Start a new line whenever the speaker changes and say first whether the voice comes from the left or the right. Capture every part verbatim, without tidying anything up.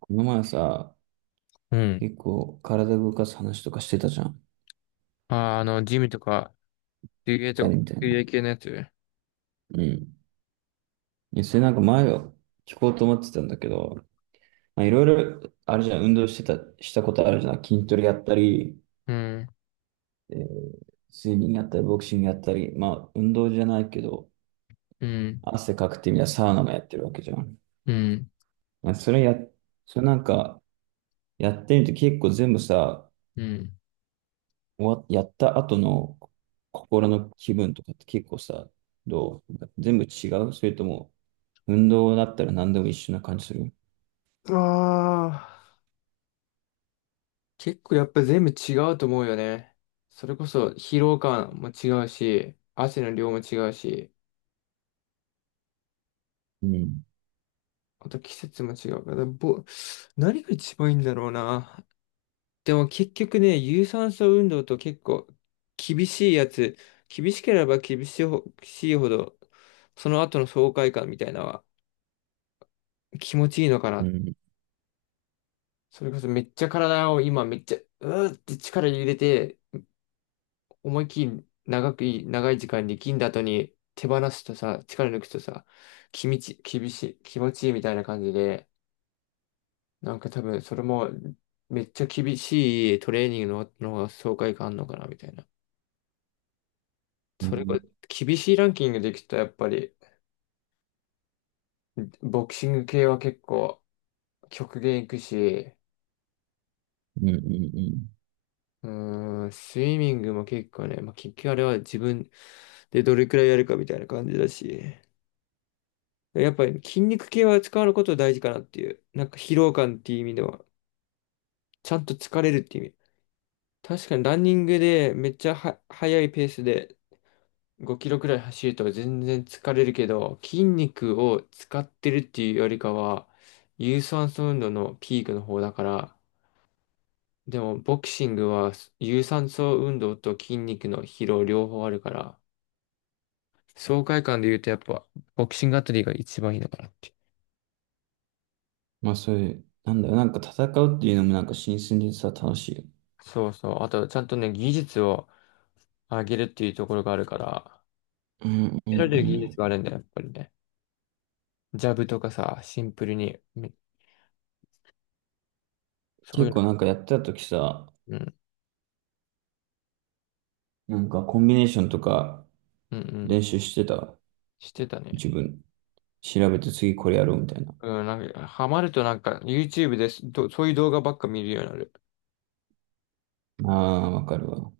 right: この前さ、
left: うん。
right: 結構体動かす話とかしてたじゃん。
left: あー、あの、ジムとか、水泳
right: 二
left: とか、
right: 人みたい
left: 水
right: な。
left: 泳系のやつ。
right: うん。いや、それなんか前を聞こうと思ってたんだけど、まあ、いろいろ、あれじゃん、運動してた、したことあるじゃん。筋トレやったり、
left: うん、
right: えー、スイミングやったり、ボクシングやったり、まあ、運動じゃないけど、
left: うん、
right: 汗かくってみたらサウナもやってるわけじゃん。
left: うん、
right: まあ、それや、それなんか、やってみて結構全部さ、
left: うん。
right: 終わやった後の心の気分とかって結構さ、どう全部違うそれとも、運動だったら何でも一緒な感じする。
left: ああ、結構やっぱ全部違うと思うよね。それこそ疲労感も違うし、汗の量も違うし、
right: うん。
left: あと季節も違うから、ぼ、何が一番いいんだろうな。でも結局ね、有酸素運動と結構厳しいやつ、厳しければ厳しいほ、しいほど、その後の爽快感みたいなのは気持ちいいのか
right: う
left: な。
right: ん。
left: それこそめっちゃ体を今めっちゃ、うーって力入れて、思いっきり長くい、長い時間力んだ後に手放すとさ、力抜くとさ、気持ち、厳しい、気持ちいいみたいな感じで、なんか多分それもめっちゃ厳しいトレーニングの、の方が爽快感あるのかなみたいな。
right: う
left: それこ
right: ん。
left: そ厳しいランキングでいくとやっぱり、ボクシング系は結構極限いくし、
right: うん。うんうん
left: うーん、スイミングも結構ね、まあ、結局あれは自分でどれくらいやるかみたいな感じだし、やっぱり筋肉系は使うこと大事かなっていう、なんか疲労感っていう意味では、ちゃんと疲れるっていう意味。確かにランニングでめっちゃは速いペースでごキロくらい走ると全然疲れるけど、筋肉を使ってるっていうよりかは、有酸素運動のピークの方だから、でもボクシングは有酸素運動と筋肉の疲労両方あるから、爽快感で言うとやっぱ、ボクシングあたりが一番いいのかなって。
right: まあそういう、なんだろう、なんか戦うっていうのもなんか新鮮でさ、楽しい。
left: そうそう。あと、ちゃんとね、技術を上げるっていうところがあるから、
right: うんう
left: 得
right: ん
left: られる技
right: う
left: 術
right: ん。
left: があるんだよ、やっぱりね。ジャブとかさ、シンプルに、めそうい
right: 結
left: う
right: 構なんかやってた時さ、
left: の、うん、
right: なんかコンビネーションとか
left: うん、うん、
right: 練習してた。
left: してた
right: 自
left: ね。
right: 分。調べて次これやろうみたいな。
left: うん、なんか、ハマるとなんか、YouTube です、どそういう動画ばっか見るようになる。
right: ああ、わかるわ。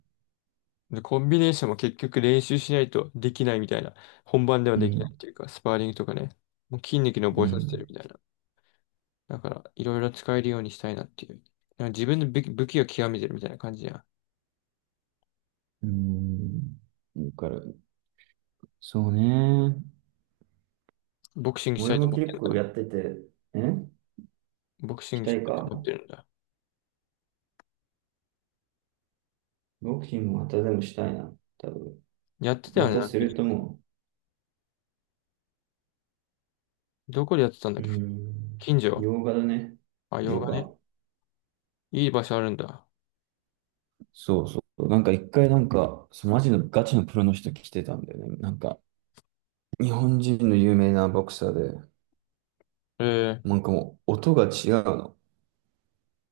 left: で、コンビネーションも結局練習しないとできないみたいな。本番では
right: う
left: できない
right: ん。
left: っていうか、スパーリングとかね。もう筋肉に
right: う
left: 覚えさせて
right: ん。
left: るみたいな。だから、いろいろ使えるようにしたいなっていう。なんか自分の武器武器を極めてるみたいな感じや。
right: うん。わかる。そうね。
left: ボクシングした
right: 俺
left: いと
right: も
left: 思って
right: 結
left: るん
right: 構
left: だ。
right: やってて、え
left: ボクシ
right: し
left: ング
right: た
left: し
right: い
left: たいと
right: か
left: 思ってるんだ。
right: ボクシングまたでもしたいな。多分。
left: やってた
right: ま
left: よね、
right: た
left: なんか、
right: するとも
left: どこでやってたんだっ
right: う、うー
left: け。
right: ん、
left: 近所。
right: 洋画だね。
left: あ、洋
right: 洋
left: 画ね。
right: 画。
left: いい場所あるんだ。
right: そうそう。なんか一回なんか、そうマジのガチのプロの人来てたんだよね。なんか、日本人の有名なボクサーで、
left: ええ。
right: なんかもう音が違うの。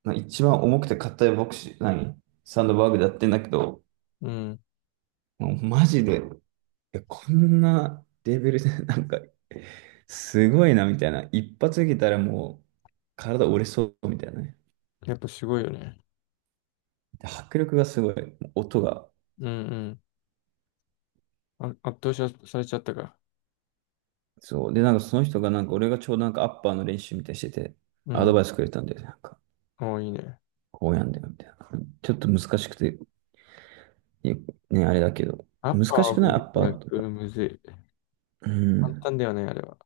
right: な一番重くて硬いボクシー、何サンドバーグでやってんだけど、
left: うん。
right: もうマジで、いやこんなレベルで、なんか、すごいなみたいな。一発受けたらもう、体折れそうみたいなね。
left: やっぱすごいよね。
right: で迫力がすごい、音が。
left: うんうん。あ、圧倒しされちゃったか。
right: そう。で、なんかその人が、なんか俺がちょうどなんかアッパーの練習みたいにしてて、
left: う
right: アド
left: ん。
right: バイスくれたんで、なんか、
left: おーいいね。
right: こうやんだよ、みたいな。ちょっと難しくて、いやね、あれだけど。
left: アッパー
right: 難
left: は
right: しくない
left: む
right: ア
left: ず
right: ッ
left: い
right: パ
left: な、
right: ーと
left: う
right: か。
left: んむずい。
right: う
left: 簡
right: ん。
left: 単だよね、あれは。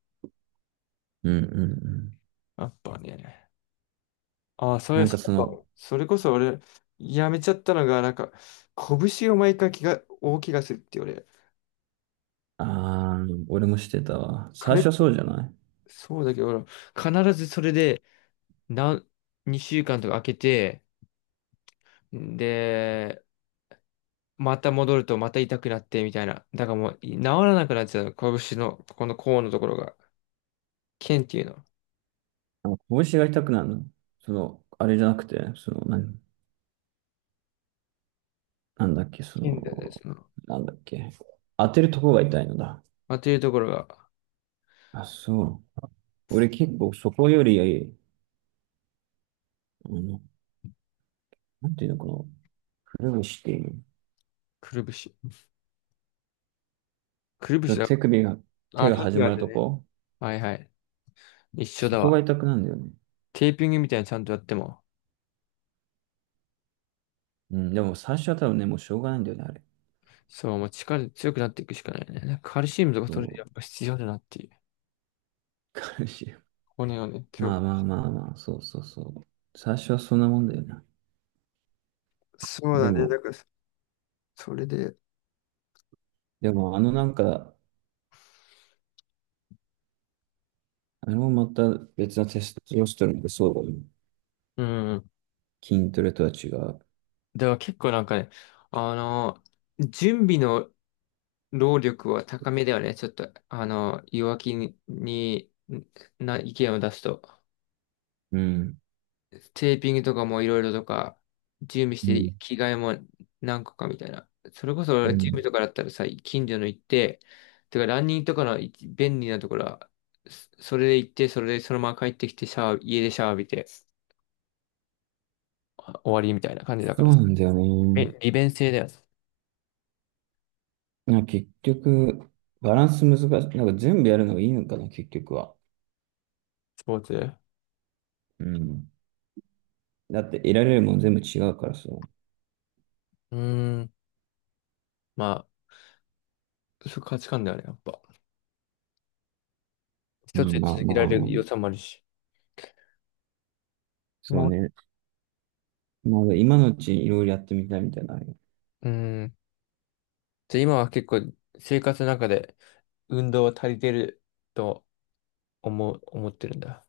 right: うんうんうん。
left: アッパーね。ああ、それ、
right: なん
left: そ
right: かその、
left: それこそ俺、やめちゃったのが、なんか、拳を毎回気が、大怪我するって俺、
right: あー、俺もしてたわ。最
left: 彼、
right: 初はそうじゃない
left: そうだけど、俺必ずそれで、なん、にしゅうかんとか空けて、で、また戻るとまた痛くなってみたいな。だからもう、治らなくなっちゃうの。拳の、ここの甲のところが、腱っていうの。
right: あの拳が痛くなるの。その、あれじゃなくて、その、なんなんだっけ、そ
left: 腱だよね、
right: の、
left: その。
right: なんだっけ。当てるとこが痛いのだ。
left: まあ、というところが、
right: あ、そう。俺結構そこより、あの、なんていうのかな、くるぶしっていう
left: くるぶし。くるぶし
right: の。
left: だ。
right: 手首が、
left: あ
right: 手
left: あ、
right: が
left: タイ
right: 始
left: ガ
right: ま
left: ー
right: る
left: で
right: と
left: ね。
right: こ、
left: はいはい。一緒
right: そ
left: だ
right: こが
left: わ。
right: 痛くなるんだよね。
left: テーピングみたいにちゃんとやっても。
right: うん、でも最初は多分ね、もうしょうがないんだよね、あれ。
left: そう、もう力強くなっていくしかないね。なんかカルシウムとか取れて
right: そう、
left: やっぱ必要だなっていう。
right: 彼氏。
left: 骨をね、強
right: まあ
left: く。
right: まあまあまあ、そうそうそう。最初はそんなもんだよな
left: そう
right: で
left: だね。だ
right: も、
left: から、それで、
right: でもあのなんか、あのまた別のテストロステロンってそうだよね。
left: うん。
right: 筋トレとは違う。
left: だから結構なんかね、あの、準備の労力は高めではね。ちょっと、あの、弱気に、にな意見を出すと。
right: うん。
left: テーピングとかもいろいろとか、準備し
right: う
left: て、
right: ん。
left: 着替えも何個かみたいな。それこそ
right: う
left: 準
right: ん。
left: 備とかだったらさ、近所の行って、てかランニングとかの一便利なところは、そそれで行って、それでそのまま帰ってきて、シャワー、家でシャワー浴びて、あ終わりみたいな感じだか
right: そ
left: ら
right: う
left: さ。
right: なんだよね。
left: え、利便性だよね、
right: なんか結局、バランス難しい。なんか全部やるのがいいのかな、結局は。
left: スポーツ。う
right: うん。だって得られるもん全部違うからさ。
left: ーん、まあ、そう価値観だよね、やっぱ。一
right: ま
left: つ
right: あ
left: で
right: まあ
left: 続け
right: ま
left: ら
right: あ
left: れ
right: ま
left: る良さ
right: あ、
left: もあるし。
right: そう
left: も
right: ね。まだ今のうちにいろいろやってみたいみたいなのあるよ。
left: う、うーん。じゃあ今は結構生活の中で運動は足りてると思う、思ってるんだ。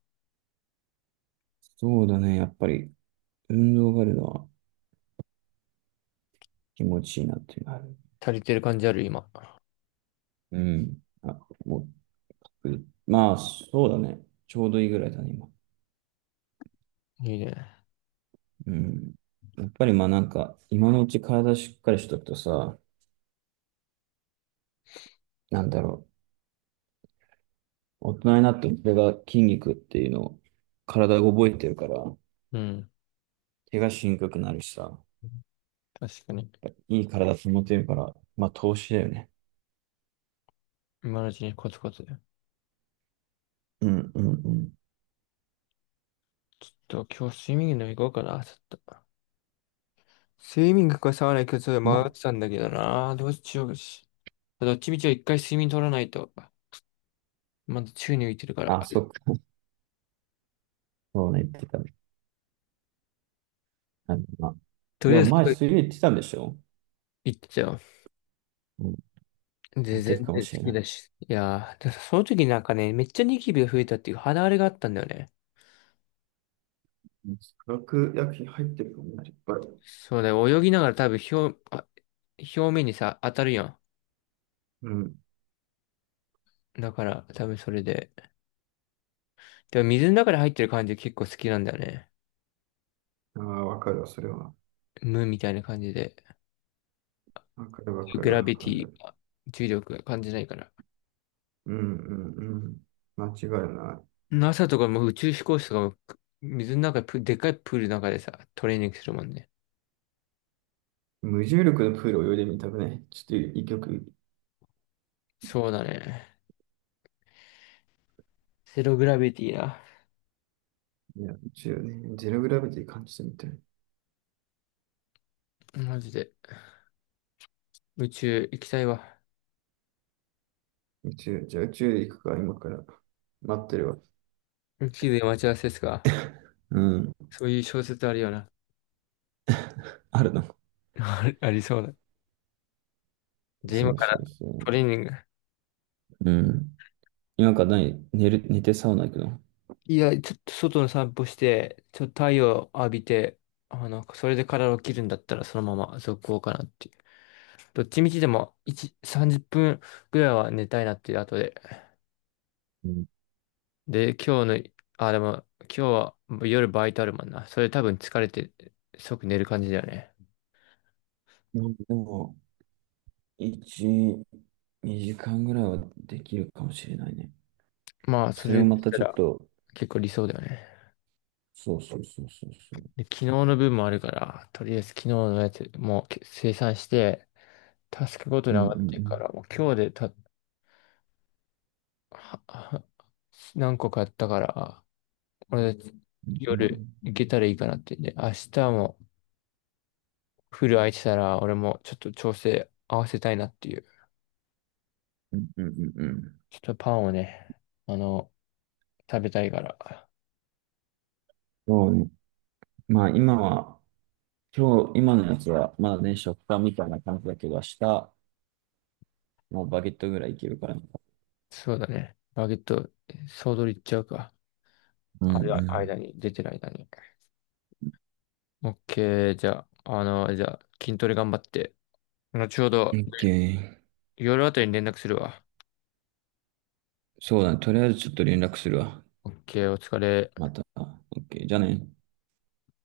right: そうだね。やっぱり運動があるのは気持ちいいなっていうのはある。
left: 足りてる感じある、今。
right: うん。あ、もう、まあ、そうだね。ちょうどいいぐらいだね、今。
left: いいね。
right: うん。やっぱりまあなんか、今のうち体しっかりしとくとさ、なんだろう。大人になってもそれが筋肉っていうのを体が覚えてるから、
left: うん。
right: 怪我しにくくなるしさ、
left: 確かに。
right: いい体保てるから、まあ投資だよね。
left: 今のうちにコツコツ。ち
right: うんうんうん。
left: ょっと今日スイミングでも行こうかな、ちょっと。スイミングかサウナ行くかちょっと迷っ
right: ま、
left: てたんだけどな。どうしようし。どっちみちは一回睡眠取らないと。まだ宙に浮いてるから。
right: あ、そっか。そうね、言ってたね。あのまあ、
left: と
right: で
left: りあ
right: も
left: えず
right: 前
left: 外
right: 水泳言ってたんでしょ？
left: 行っちゃう。
right: うん。持
left: で、
right: っていく
left: 全
right: かも
left: 然好
right: しれ
left: き
right: ない
left: だし。いやー、ただその時なんかね、めっちゃニキビが増えたっていう肌荒れがあったんだよね。
right: な。化学薬品入ってるかもね、いっぱい。
left: そうだよ、泳ぎながら多分表、あ、表面にさ、当たるやん。
right: うん。
left: だから、多分それで。でも水の中に入ってる感じ結構好きなんだよね。
right: ああ、わかるわ、それは。
left: 無みたいな感じで。
right: わかるわか
left: グ
right: る
left: ラ
right: わ
left: ビ
right: か
left: ティ
right: る。
left: 重力が感じないから。
right: うんうんうん。間違いない。
left: NASA とかも宇宙飛行士とかも、水の中でプ、でっかいプールの中でさ、トレーニングするもんね。
right: 無重力のプール泳いでみたくね。ちょっと一曲。
left: そうだね。ゼログラビティな。
right: いや、宇宙ね、ゼログラビティ感じてみたい。
left: マジで。宇宙行きたいわ。
right: 宇宙、じゃあ宇宙行くか、今から待ってるわ。
left: 宇宙で待ち合わせですか。
right: うん。
left: そういう小説あるよな。
right: あるな。
left: ありそうだ。じゃあ
right: そ
left: 今
right: う
left: か
right: そ
left: ら
right: うそ
left: トレーニング。
right: う。うん。今から何寝る、寝てサウナ行くの？
left: いや、ちょっと外の散歩して、ちょっと太陽浴びて、あの、それで体を切るんだったらそのまま続行かなっていう。どっちみちでもいち、さんじゅっぷんぐらいは寝たいなっていう後で。
right: うん、
left: で、今日の、あ、でも今日は夜バイトあるもんな。それ多分疲れて即寝る感じだよね。
right: なんかでも、いち、にじかんぐらいはできるかもしれないね。
left: まあ、そ
right: それ
left: れ
right: をま
left: でし
right: た
left: た
right: ちょっ
left: ら
right: と、
left: 結構理想だよね。
right: そうそうそうそうそう。
left: で、昨日の分もあるから、とりあえず昨日のやつもう生産して、タスクごと
right: う
left: に
right: んう
left: 上が
right: ん
left: ってる
right: う
left: か
right: ん
left: ら、もう今日でたはは何個買ったから、俺、
right: う
left: 夜
right: ん
left: 行けたらいいかなってんで、明日もフル空いてたら、俺もちょっと調整合わせたいなっていう。
right: うんうんうんうんうん。
left: ちょっとパンをね、あの、食べたいから。
right: そうね。まあ今は、今日、今のやつはまだね、食感みたいな感じだけど、明日、もうバゲットぐらいいけるからな。
left: そうだね。バゲット、総取りいっちゃうか。
right: う
left: あれ
right: ん
left: は間
right: う
left: に、出てる間に。オッケー、じゃあ、あの、じゃあ、筋トレ頑張って。後ほ
right: ん。
left: ど、
right: OK。
left: 夜あたりに連絡するわ。
right: そうだね。とりあえずちょっと連絡するわ。
left: オッケー、お疲れ。
right: また。OK。じゃあね。